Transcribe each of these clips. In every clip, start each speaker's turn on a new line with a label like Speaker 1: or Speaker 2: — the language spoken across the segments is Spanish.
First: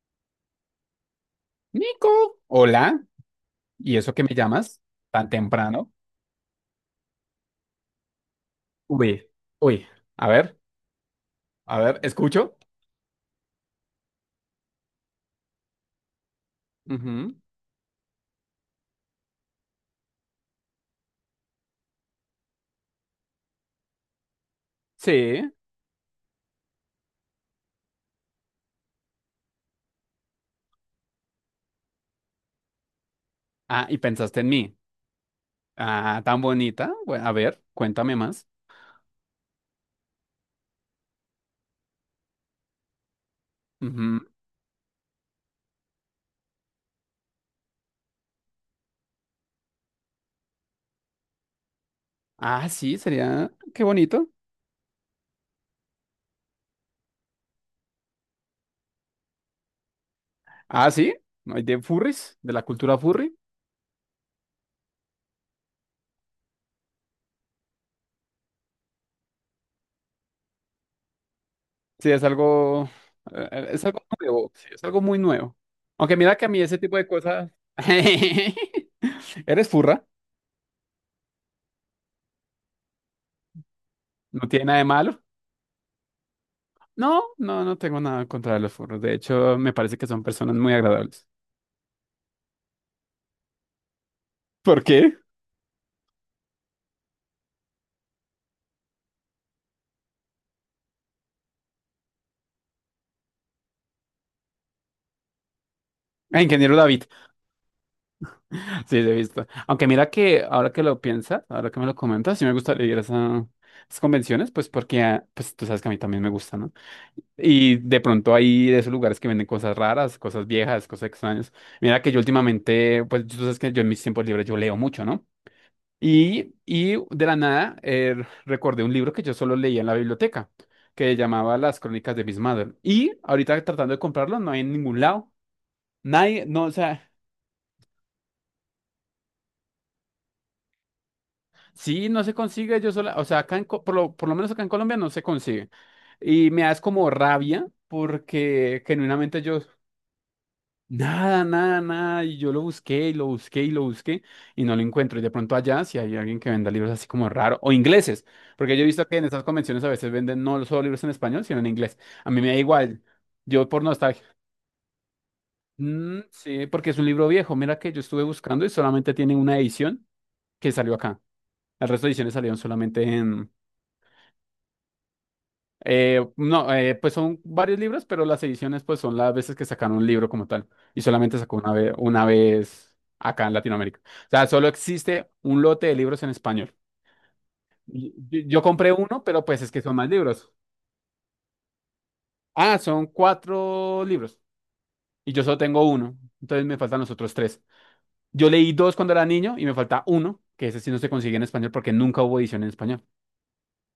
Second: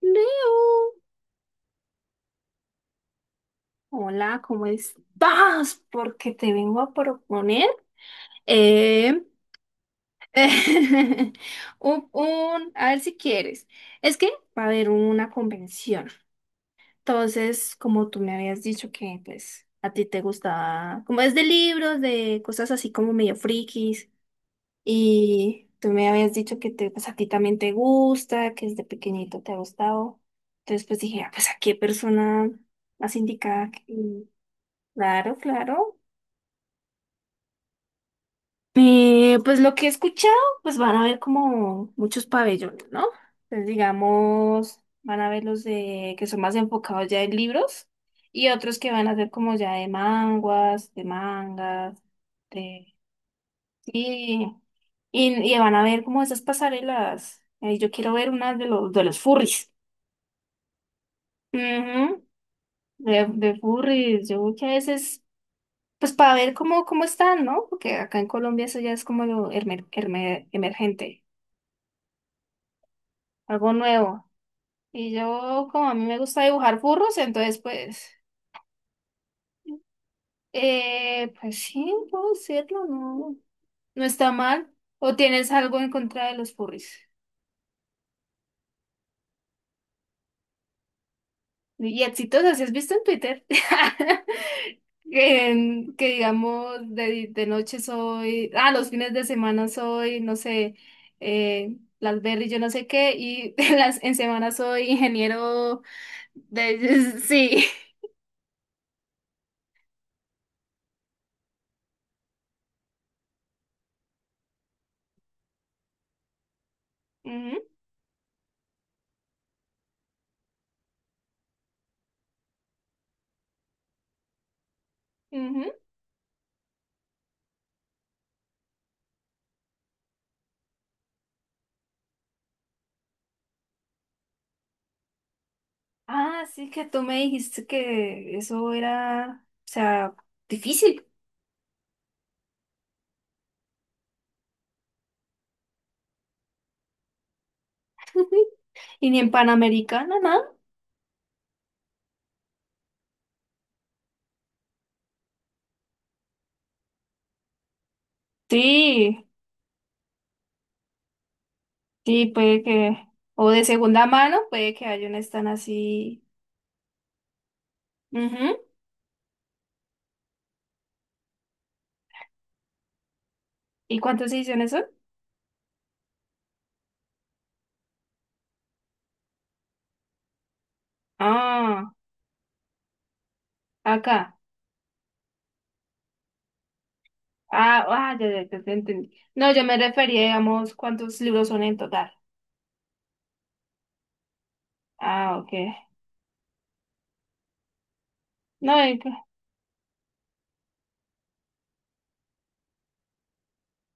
Speaker 1: Leo,
Speaker 2: Nico, hola. ¿Y eso que me
Speaker 1: hola, ¿cómo
Speaker 2: llamas tan
Speaker 1: estás?
Speaker 2: temprano?
Speaker 1: Porque te vengo a proponer eh,
Speaker 2: Uy, uy, a ver, a ver, escucho.
Speaker 1: a ver si quieres. Es que va a haber una convención.
Speaker 2: Ujú.
Speaker 1: Entonces, como tú me habías dicho que pues a ti te gustaba, como es de libros, de cosas así como medio frikis,
Speaker 2: Sí.
Speaker 1: y tú me habías dicho que te, pues a ti también te gusta, que desde pequeñito te ha gustado. Entonces, pues dije, ah, pues a qué persona más indicada.
Speaker 2: Ah, y pensaste en mí.
Speaker 1: Claro, claro.
Speaker 2: Ah, tan bonita. Bueno, a ver, cuéntame más.
Speaker 1: Pues lo que he escuchado, pues van a haber como muchos pabellones, ¿no? Entonces,
Speaker 2: Ujú.
Speaker 1: digamos, van a ver los de que son más enfocados ya en libros y otros que van a ser como ya de manguas, de mangas,
Speaker 2: Ah,
Speaker 1: de...
Speaker 2: sí, sería. Qué bonito.
Speaker 1: Sí, y van a ver como esas pasarelas. Yo quiero ver una de los furries.
Speaker 2: Ah, sí. ¿No? Hay de
Speaker 1: Ujú.
Speaker 2: furries, de la cultura
Speaker 1: De,
Speaker 2: furry.
Speaker 1: de furries. Yo que a veces... Pues para ver cómo, cómo están, ¿no? Porque acá en Colombia eso ya es como lo emergente,
Speaker 2: Sí, es algo.
Speaker 1: algo
Speaker 2: Es algo
Speaker 1: nuevo.
Speaker 2: nuevo. Sí, es algo
Speaker 1: Y
Speaker 2: muy nuevo.
Speaker 1: yo, como a mí
Speaker 2: Aunque
Speaker 1: me
Speaker 2: mira
Speaker 1: gusta
Speaker 2: que a mí ese
Speaker 1: dibujar
Speaker 2: tipo de
Speaker 1: furros,
Speaker 2: cosas.
Speaker 1: entonces pues,
Speaker 2: Eres furra.
Speaker 1: pues sí, puedo decirlo, no, no está
Speaker 2: No tiene
Speaker 1: mal.
Speaker 2: nada de
Speaker 1: ¿O
Speaker 2: malo.
Speaker 1: tienes algo en contra de los furries?
Speaker 2: No, no, no tengo nada contra los furros. De hecho, me parece que son personas muy agradables.
Speaker 1: Y exitosas, ¿sí has visto en Twitter?
Speaker 2: ¿Por qué?
Speaker 1: Que digamos, de noche soy, ah, los fines de semana soy, no sé, las berries, yo no sé qué, y en las, en semana soy ingeniero
Speaker 2: Ah, ingeniero David.
Speaker 1: de, sí.
Speaker 2: Sí, lo he visto. Aunque mira que ahora que lo piensas, ahora que me lo comentas, sí me gustaría ir a esas convenciones, pues porque, ah, pues tú sabes que a mí también me gusta, ¿no?
Speaker 1: Ujú,
Speaker 2: Y de pronto hay de esos lugares que venden cosas raras, cosas viejas, cosas extrañas. Mira que yo últimamente, pues tú sabes que yo en mis tiempos libres yo leo mucho, ¿no?
Speaker 1: ujú.
Speaker 2: Y de la nada recordé un libro que yo solo leía en la biblioteca, que llamaba Las Crónicas de Miss Mother. Y ahorita tratando de comprarlo, no hay en ningún lado.
Speaker 1: Ah,
Speaker 2: Nadie, no,
Speaker 1: sí,
Speaker 2: o
Speaker 1: que tú
Speaker 2: sea,
Speaker 1: me dijiste que eso era, o sea, difícil.
Speaker 2: sí, no se consigue yo sola, o sea, acá en, por lo menos acá en Colombia no se consigue. Y me das como rabia porque
Speaker 1: Y ni en
Speaker 2: genuinamente yo.
Speaker 1: Panamericana, nada.
Speaker 2: Nada, nada, nada. Y yo lo busqué y lo busqué y lo busqué y no lo encuentro. Y de pronto allá, si hay alguien que venda libros así como raro, o ingleses, porque yo he visto que
Speaker 1: Sí,
Speaker 2: en estas convenciones a veces venden no solo libros en español, sino en inglés.
Speaker 1: sí,
Speaker 2: A mí me da
Speaker 1: puede que,
Speaker 2: igual.
Speaker 1: o de
Speaker 2: Yo por
Speaker 1: segunda
Speaker 2: nostalgia.
Speaker 1: mano, puede que haya una están
Speaker 2: Mm,
Speaker 1: así.
Speaker 2: sí, porque es un libro viejo. Mira que yo estuve
Speaker 1: Ujú.
Speaker 2: buscando y solamente tiene una edición que salió acá. El resto de ediciones salieron solamente en...
Speaker 1: ¿Y cuántas ediciones son?
Speaker 2: No, pues son varios libros, pero las ediciones pues son las veces que sacaron un libro como tal y solamente sacó
Speaker 1: Ah,
Speaker 2: una vez acá en Latinoamérica. O
Speaker 1: acá.
Speaker 2: sea, solo existe un lote de libros en español.
Speaker 1: Ah,
Speaker 2: Y-
Speaker 1: ah, ya, ya,
Speaker 2: Yo,
Speaker 1: ya
Speaker 2: yo
Speaker 1: te
Speaker 2: compré
Speaker 1: entendí.
Speaker 2: uno, pero
Speaker 1: No, yo
Speaker 2: pues es
Speaker 1: me
Speaker 2: que son más
Speaker 1: refería,
Speaker 2: libros.
Speaker 1: digamos, cuántos libros son en total.
Speaker 2: Ah, son cuatro libros y
Speaker 1: Ah,
Speaker 2: yo
Speaker 1: ok.
Speaker 2: solo tengo uno, entonces me faltan los otros tres. Yo leí
Speaker 1: No,
Speaker 2: dos cuando era niño y me falta uno, que ese sí no se consigue en español porque nunca hubo edición en español.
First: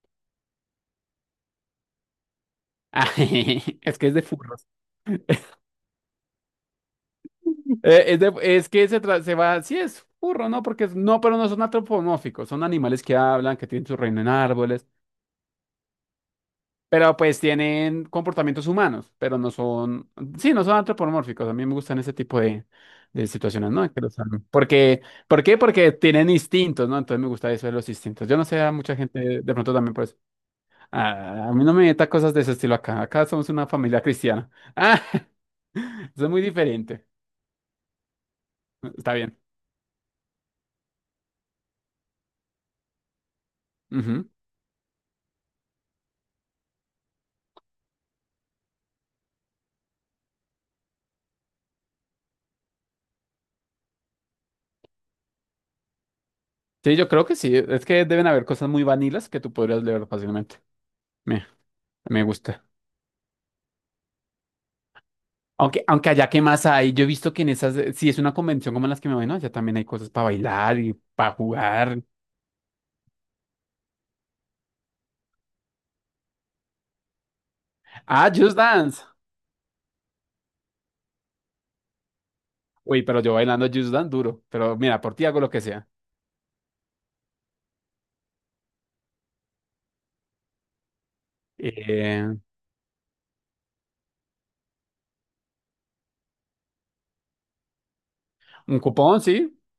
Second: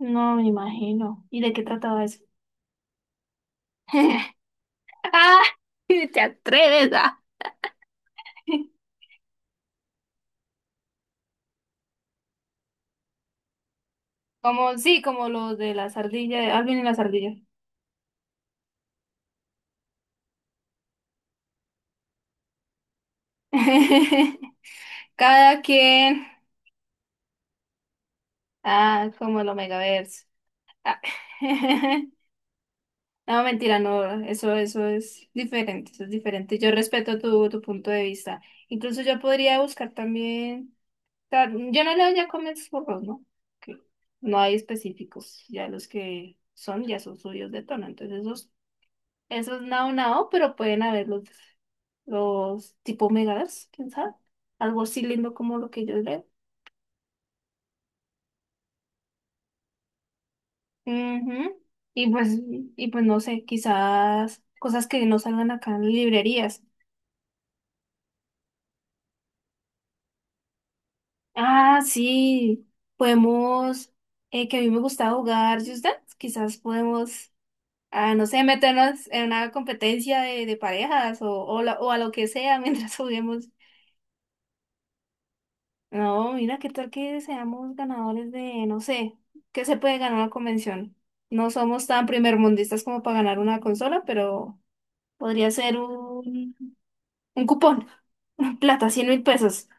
Speaker 1: no me imagino. ¿Y de qué trataba eso?
Speaker 2: Ah, es que es de furros.
Speaker 1: Ah, te atreves ah.
Speaker 2: Es, es que se, se va, sí es burro, ¿no? Porque no, pero no son antropomórficos, son animales que hablan, que tienen su reino en
Speaker 1: Como,
Speaker 2: árboles,
Speaker 1: sí, como los de las ardillas, Alvin y las
Speaker 2: pero
Speaker 1: ardillas.
Speaker 2: pues tienen comportamientos humanos, pero no son, sí, no son antropomórficos. A mí me gustan ese tipo de, situaciones, ¿no? Que porque, ¿por qué?
Speaker 1: Cada
Speaker 2: Porque
Speaker 1: quien.
Speaker 2: tienen instintos, ¿no? Entonces me gusta eso de los instintos. Yo no sé, a mucha
Speaker 1: Ah,
Speaker 2: gente
Speaker 1: como el
Speaker 2: de pronto también pues,
Speaker 1: Omegaverse. Ah.
Speaker 2: "Ah, a mí no me meta cosas de ese estilo acá. Acá
Speaker 1: No,
Speaker 2: somos una
Speaker 1: mentira,
Speaker 2: familia
Speaker 1: no,
Speaker 2: cristiana".
Speaker 1: eso es diferente, eso es
Speaker 2: Ah, eso es muy
Speaker 1: diferente. Yo
Speaker 2: diferente.
Speaker 1: respeto tu, tu punto de vista. Incluso
Speaker 2: Está
Speaker 1: yo
Speaker 2: bien.
Speaker 1: podría buscar también, yo no leo ya cómics burros, ¿no? Que
Speaker 2: Ujú.
Speaker 1: no hay específicos, ya los que son, ya son suyos de tono. Entonces esos, esos nao nao, pero pueden haber los tipo megas, quién sabe, algo así lindo como lo que yo leo.
Speaker 2: Sí, yo creo que sí. Es que deben haber cosas muy vanilas que tú podrías leer fácilmente. Me,
Speaker 1: Ujú. Y
Speaker 2: me
Speaker 1: pues,
Speaker 2: gusta.
Speaker 1: y pues no sé, quizás cosas que no salgan acá en
Speaker 2: Aunque allá qué
Speaker 1: librerías.
Speaker 2: más hay, yo he visto que en esas, si es una convención como las que me voy, no, allá también hay cosas para bailar y para
Speaker 1: Ah,
Speaker 2: jugar.
Speaker 1: sí, podemos, que a mí me gusta jugar Just Dance, quizás podemos, ah, no
Speaker 2: Ah,
Speaker 1: sé,
Speaker 2: Just Dance.
Speaker 1: meternos en una competencia de parejas o, o a lo que sea mientras
Speaker 2: Uy, pero yo
Speaker 1: juguemos.
Speaker 2: bailando Just Dance duro. Pero mira, por ti hago lo que sea.
Speaker 1: No, mira, qué tal que seamos ganadores de, no sé, qué se puede ganar una convención. No somos tan
Speaker 2: Eh,
Speaker 1: primermundistas como para ganar una consola, pero podría ser un cupón,
Speaker 2: un
Speaker 1: plata, cien
Speaker 2: cupón,
Speaker 1: mil
Speaker 2: sí.
Speaker 1: pesos,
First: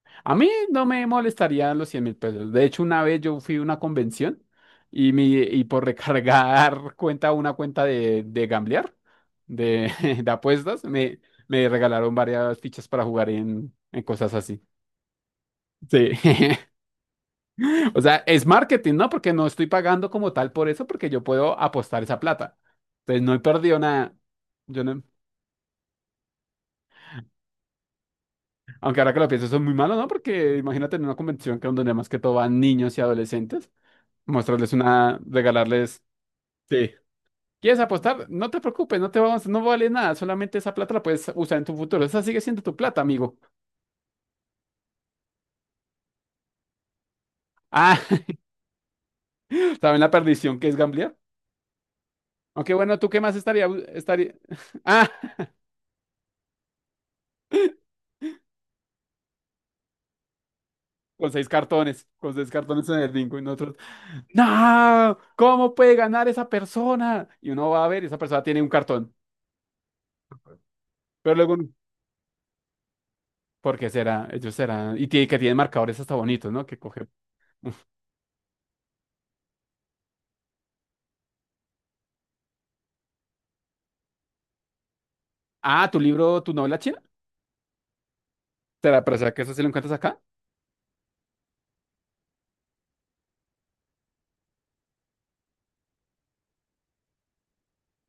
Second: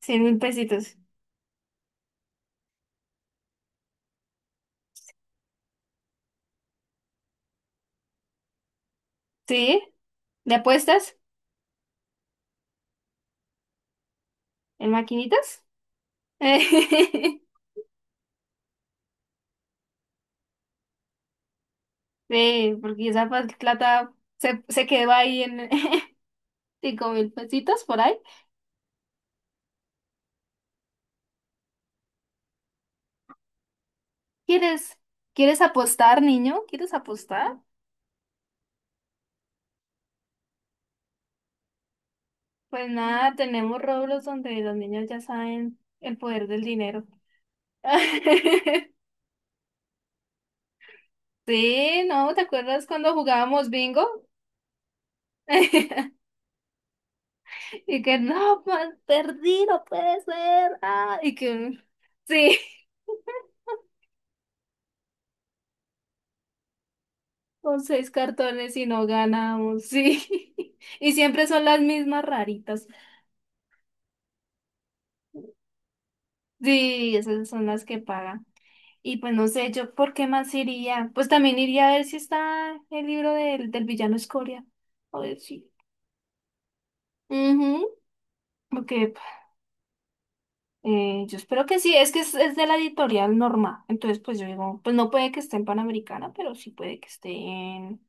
Speaker 1: cien
Speaker 2: A
Speaker 1: mil
Speaker 2: mí no
Speaker 1: pesitos.
Speaker 2: me molestarían los 100.000 pesos. De hecho, una vez yo fui a una convención y, y por recargar cuenta, una cuenta de, gamblear,
Speaker 1: ¿Sí?
Speaker 2: de, de
Speaker 1: ¿De
Speaker 2: apuestas,
Speaker 1: apuestas?
Speaker 2: me regalaron varias fichas para jugar en cosas así.
Speaker 1: ¿En maquinitas?
Speaker 2: Sí. O sea, es marketing, ¿no? Porque no estoy pagando como tal por eso, porque yo puedo apostar esa plata.
Speaker 1: Sí, porque
Speaker 2: Entonces,
Speaker 1: esa
Speaker 2: no he perdido
Speaker 1: plata
Speaker 2: nada.
Speaker 1: se,
Speaker 2: Yo
Speaker 1: se
Speaker 2: no,
Speaker 1: quedó ahí en 5.000 pesitos por ahí.
Speaker 2: aunque ahora que lo pienso, eso es muy malo, ¿no? Porque imagínate en una convención que donde más que todo van niños y adolescentes. Mostrarles
Speaker 1: ¿Quieres,
Speaker 2: una,
Speaker 1: quieres
Speaker 2: regalarles.
Speaker 1: apostar, niño?
Speaker 2: Sí.
Speaker 1: ¿Quieres apostar?
Speaker 2: ¿Quieres apostar? No te preocupes, no te vamos, no vale nada, solamente esa plata la puedes usar en tu futuro. Esa sigue siendo tu
Speaker 1: Pues
Speaker 2: plata,
Speaker 1: nada,
Speaker 2: amigo.
Speaker 1: tenemos Roblox donde los niños ya saben el poder del dinero.
Speaker 2: Ah, ¿saben la perdición que es gamblear?
Speaker 1: Sí, ¿no? ¿Te
Speaker 2: Aunque
Speaker 1: acuerdas
Speaker 2: bueno, ¿tú
Speaker 1: cuando
Speaker 2: qué más estaría,
Speaker 1: jugábamos bingo?
Speaker 2: estaría? Ah,
Speaker 1: Y que no, pues, perdí, no puede ser. Ah, y que
Speaker 2: con seis
Speaker 1: sí.
Speaker 2: cartones en el bingo y nosotros. No, ¿cómo puede ganar esa persona? Y uno
Speaker 1: Con
Speaker 2: va a ver, y
Speaker 1: seis
Speaker 2: esa persona tiene un
Speaker 1: cartones y no
Speaker 2: cartón,
Speaker 1: ganamos, sí. Y
Speaker 2: pero
Speaker 1: siempre
Speaker 2: luego,
Speaker 1: son las mismas raritas.
Speaker 2: ¿por qué será? Ellos serán, y tiene, que tienen marcadores hasta bonitos, ¿no? Que coge.
Speaker 1: Sí, esas son las que pagan. Y pues no sé, yo por qué más iría. Pues también iría a ver si está el libro del, del villano Escoria. A ver si.
Speaker 2: Ah, tu libro, tu novela china.
Speaker 1: Ujú.
Speaker 2: Será,
Speaker 1: Porque
Speaker 2: pero ¿será que eso sí lo encuentras acá?
Speaker 1: yo espero que sí. Es que es de la editorial Norma. Entonces, pues yo digo, pues no puede que esté en Panamericana, pero sí puede que esté en.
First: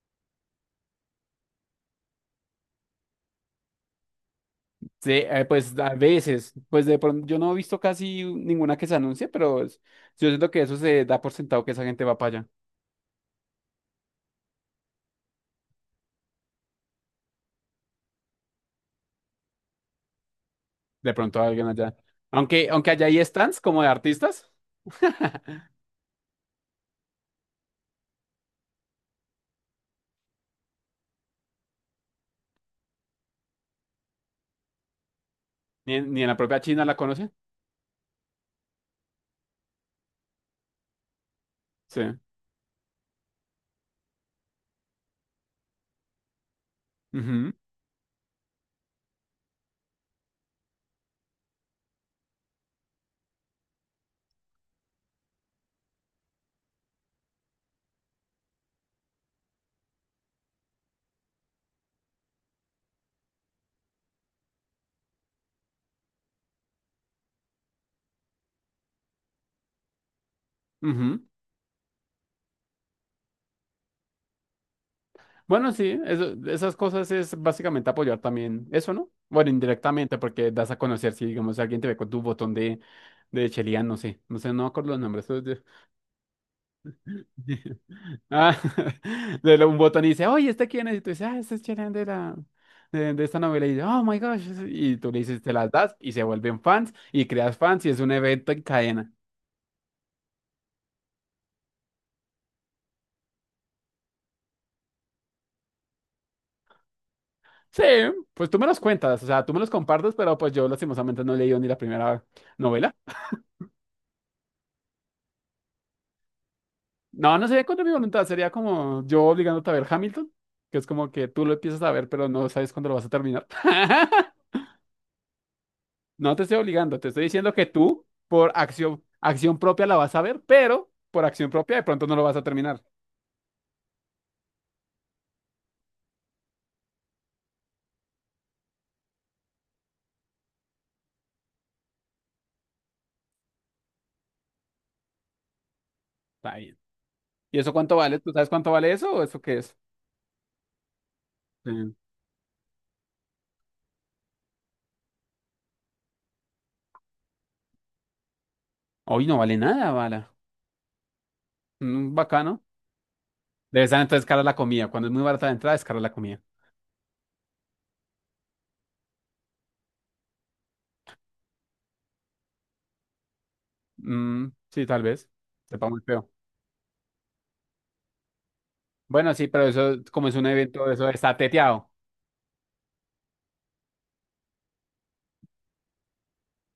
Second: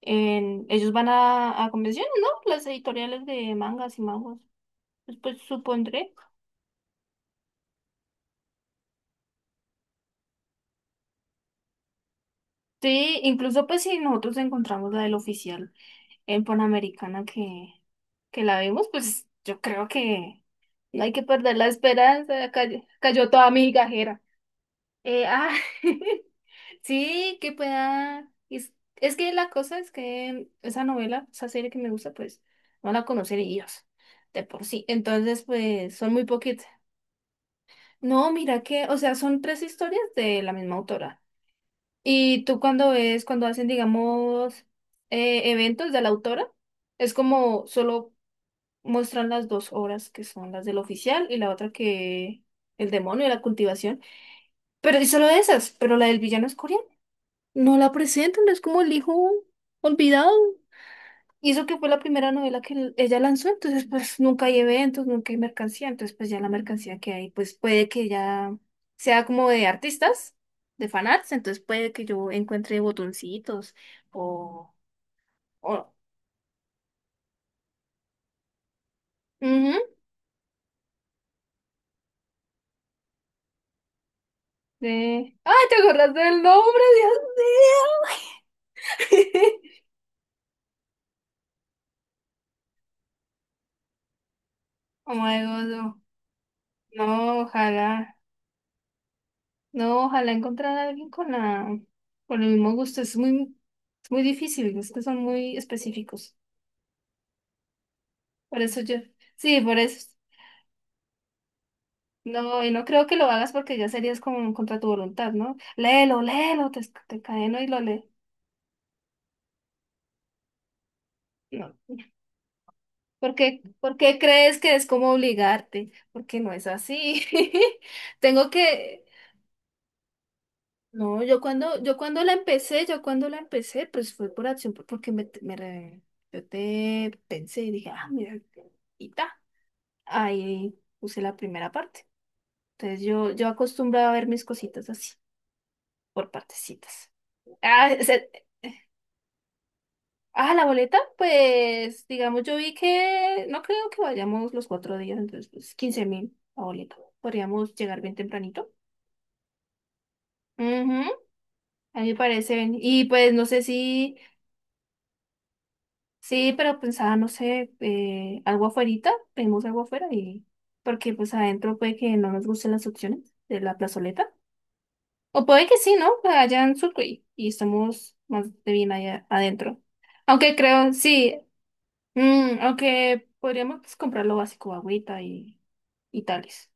Speaker 1: En... Ellos van a convenciones, ¿no? Las editoriales de mangas y manguas.
Speaker 2: Sí,
Speaker 1: Pues, pues
Speaker 2: pues a
Speaker 1: supondré.
Speaker 2: veces, pues de pronto yo no he visto casi ninguna que se anuncie, pero yo siento que eso se da por sentado que esa gente va para allá.
Speaker 1: Sí, incluso pues si nosotros encontramos la del oficial en Panamericana que la vimos, pues yo creo que no hay
Speaker 2: De
Speaker 1: que
Speaker 2: pronto
Speaker 1: perder la
Speaker 2: alguien allá.
Speaker 1: esperanza,
Speaker 2: Aunque,
Speaker 1: cayó,
Speaker 2: aunque allá hay
Speaker 1: cayó toda
Speaker 2: stands
Speaker 1: mi
Speaker 2: como de
Speaker 1: gajera.
Speaker 2: artistas,
Speaker 1: Eh, ah, sí, que pueda... es que la cosa es que esa novela, esa serie que me gusta, pues no la conocen ellos de por sí. Entonces,
Speaker 2: ni
Speaker 1: pues
Speaker 2: en,
Speaker 1: son
Speaker 2: ni
Speaker 1: muy
Speaker 2: en la propia
Speaker 1: poquitas.
Speaker 2: China la conocen.
Speaker 1: No, mira que, o sea, son tres historias de la misma autora.
Speaker 2: Sí.
Speaker 1: Y tú cuando ves, cuando hacen, digamos, eventos de la autora, es
Speaker 2: Ujú,
Speaker 1: como solo muestran las dos obras que son las del oficial y la otra que el demonio y la cultivación. Pero es solo esas, pero la del villano es coreana. No la presentan, es como el hijo olvidado. Y eso que fue la primera novela que ella lanzó, entonces pues nunca hay eventos, nunca hay mercancía, entonces pues ya la mercancía que hay, pues puede que ya sea como de artistas, de
Speaker 2: ujú.
Speaker 1: fanarts, entonces puede que yo encuentre botoncitos o...
Speaker 2: Bueno,
Speaker 1: o
Speaker 2: sí, esas cosas es básicamente apoyar también eso, ¿no? Bueno,
Speaker 1: ujú,
Speaker 2: indirectamente, porque das a conocer si, digamos, si alguien te ve con tu botón de Chelian, no sé, no sé, no me acuerdo los nombres.
Speaker 1: de... ¡Ay, te acordaste del nombre, Dios
Speaker 2: Ah,
Speaker 1: mío!
Speaker 2: Un botón y dice, oye, ¿este quién es? Y tú dices, ah, este es Chelian de la... De esta novela y dice, oh my gosh, y tú
Speaker 1: Oh
Speaker 2: le
Speaker 1: my
Speaker 2: dices, te
Speaker 1: God,
Speaker 2: las das
Speaker 1: no.
Speaker 2: y se vuelven fans y
Speaker 1: No,
Speaker 2: creas fans y es un
Speaker 1: ojalá,
Speaker 2: evento en cadena.
Speaker 1: no, ojalá encontrar a alguien con la, con el mismo gusto, es muy difícil, es que son muy específicos.
Speaker 2: Sí, pues tú
Speaker 1: Por
Speaker 2: me
Speaker 1: eso
Speaker 2: los
Speaker 1: yo,
Speaker 2: cuentas, o sea, tú
Speaker 1: sí,
Speaker 2: me los
Speaker 1: por eso.
Speaker 2: compartes, pero pues yo lastimosamente no he leído ni la primera
Speaker 1: No, y no
Speaker 2: novela.
Speaker 1: creo que lo hagas porque ya serías como contra tu voluntad, ¿no? Léelo, léelo, te
Speaker 2: No, no
Speaker 1: cadeno
Speaker 2: sería
Speaker 1: y lo
Speaker 2: contra mi
Speaker 1: lee.
Speaker 2: voluntad, sería como yo obligándote a ver Hamilton, que es como que tú lo
Speaker 1: No.
Speaker 2: empiezas a ver, pero no sabes cuándo lo vas a terminar.
Speaker 1: Por qué crees que es como obligarte?
Speaker 2: No
Speaker 1: Porque
Speaker 2: te
Speaker 1: no
Speaker 2: estoy
Speaker 1: es
Speaker 2: obligando, te
Speaker 1: así.
Speaker 2: estoy diciendo que tú,
Speaker 1: Tengo
Speaker 2: por acción,
Speaker 1: que,
Speaker 2: acción propia la vas a ver, pero
Speaker 1: no,
Speaker 2: por acción propia de pronto no lo vas a terminar.
Speaker 1: yo cuando la empecé, pues fue por acción, porque me yo te pensé y dije, ah, mira, y ta. Ahí puse la primera parte. Entonces yo acostumbraba a ver mis cositas así. Por
Speaker 2: Está bien.
Speaker 1: partecitas.
Speaker 2: ¿Y eso
Speaker 1: Ah,
Speaker 2: cuánto vale?
Speaker 1: se-
Speaker 2: ¿Tú sabes cuánto vale eso o eso qué es?
Speaker 1: ah, la boleta,
Speaker 2: Sí.
Speaker 1: pues digamos, yo vi que no creo que vayamos los cuatro días, entonces pues 15 mil la boleta. Podríamos llegar bien tempranito.
Speaker 2: Hoy no vale nada, bala.
Speaker 1: Ujú, a mí me
Speaker 2: Mm,
Speaker 1: parece
Speaker 2: bacano.
Speaker 1: bien. Y pues no sé
Speaker 2: Debe estar
Speaker 1: si,
Speaker 2: entonces cara la comida. Cuando es muy barata la entrada, es cara la comida.
Speaker 1: sí, pero pensaba, no sé, algo afuerita, pedimos algo afuera y porque pues adentro puede que no nos gusten las opciones de la plazoleta.
Speaker 2: Mm, sí, tal vez.
Speaker 1: O puede que
Speaker 2: Sepa
Speaker 1: sí,
Speaker 2: muy
Speaker 1: ¿no?
Speaker 2: feo.
Speaker 1: Allá en Sucre y estamos más de bien allá
Speaker 2: Bueno, sí, pero
Speaker 1: adentro.
Speaker 2: eso, como es un
Speaker 1: Aunque
Speaker 2: evento,
Speaker 1: creo,
Speaker 2: eso está
Speaker 1: sí.
Speaker 2: teteado.
Speaker 1: Mm, aunque podríamos pues, comprar lo básico, agüita y tales,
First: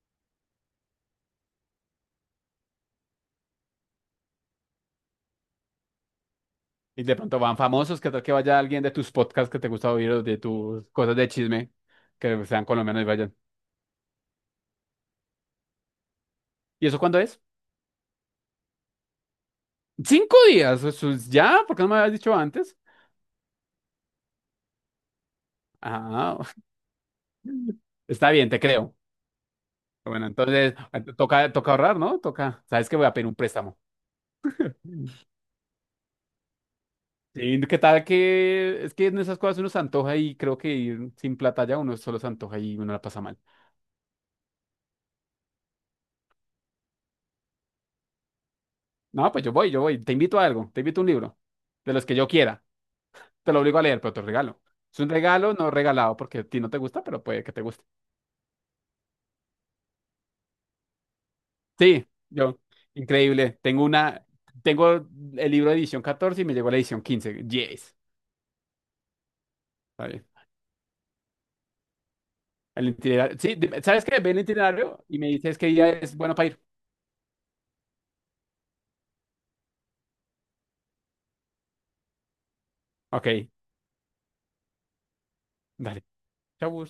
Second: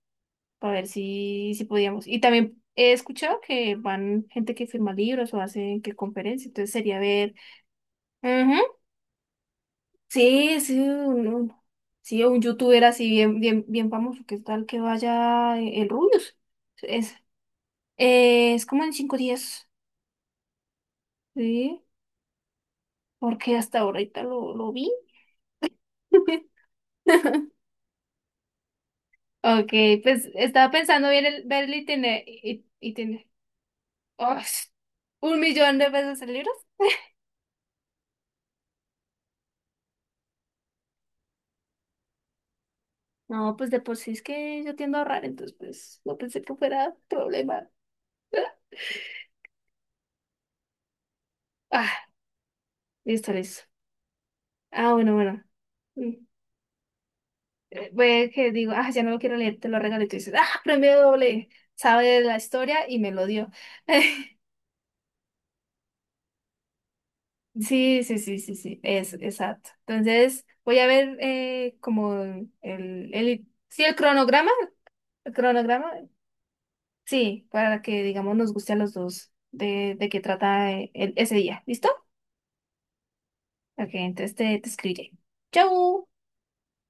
Speaker 1: para ver si, si podíamos. Y también he escuchado que van gente que firma libros o hace que conferencia, entonces sería
Speaker 2: Y de
Speaker 1: ver.
Speaker 2: pronto van famosos, que tal que vaya
Speaker 1: Ujú.
Speaker 2: alguien de tus podcasts que te gusta oír o de
Speaker 1: Sí, sí,
Speaker 2: tus cosas de chisme,
Speaker 1: sí, un
Speaker 2: que sean
Speaker 1: youtuber
Speaker 2: colombianos y
Speaker 1: así
Speaker 2: vayan.
Speaker 1: bien, bien, bien famoso, que tal que vaya el Rubius.
Speaker 2: ¿Y eso
Speaker 1: Es,
Speaker 2: cuándo es?
Speaker 1: es como en 5 días,
Speaker 2: 5 días, eso es ya, ¿por
Speaker 1: sí,
Speaker 2: qué no me habías dicho antes?
Speaker 1: porque hasta ahorita lo vi.
Speaker 2: Ah, está bien, te creo.
Speaker 1: Ok,
Speaker 2: Bueno,
Speaker 1: pues estaba
Speaker 2: entonces
Speaker 1: pensando
Speaker 2: toca,
Speaker 1: ver
Speaker 2: toca
Speaker 1: el
Speaker 2: ahorrar, ¿no? Toca, sabes que voy a
Speaker 1: itine-
Speaker 2: pedir un préstamo.
Speaker 1: ¡Ush! 1.000.000 de pesos en libros.
Speaker 2: Sí, ¿qué tal que es que en esas cosas uno se antoja y creo que ir sin plata ya uno solo se antoja y uno la pasa mal.
Speaker 1: No, pues de por sí es que yo tiendo a ahorrar, entonces pues no pensé que fuera problema.
Speaker 2: No, pues yo voy, te invito a algo, te invito a un libro, de
Speaker 1: Ah,
Speaker 2: los que yo quiera.
Speaker 1: listo,
Speaker 2: Te lo
Speaker 1: listo.
Speaker 2: obligo a leer, pero te lo regalo.
Speaker 1: Ah,
Speaker 2: Es un
Speaker 1: bueno, bueno.
Speaker 2: regalo no
Speaker 1: Mm.
Speaker 2: regalado porque a ti no te gusta, pero puede que te guste.
Speaker 1: Fue que digo, ah, ya no lo quiero leer, te lo regalé. Y tú dices, ah, premio doble,
Speaker 2: Sí,
Speaker 1: sabe la
Speaker 2: yo.
Speaker 1: historia y me lo dio.
Speaker 2: Increíble. Tengo una, tengo el libro de edición 14 y me llegó la edición 15. Yes.
Speaker 1: Sí, sí, sí, sí, sí, es exacto.
Speaker 2: Está bien.
Speaker 1: Entonces voy a ver como
Speaker 2: El itinerario.
Speaker 1: el,
Speaker 2: Sí, dime,
Speaker 1: sí, el
Speaker 2: ¿sabes qué? Ve el
Speaker 1: cronograma,
Speaker 2: itinerario y me
Speaker 1: el
Speaker 2: dices qué día
Speaker 1: cronograma.
Speaker 2: es bueno para ir.
Speaker 1: Sí, para que, digamos, nos guste a los dos de qué trata ese día. ¿Listo?
Speaker 2: Ok,
Speaker 1: Ok, entonces te escribiré.
Speaker 2: dale.
Speaker 1: ¡Chau!
Speaker 2: Chau.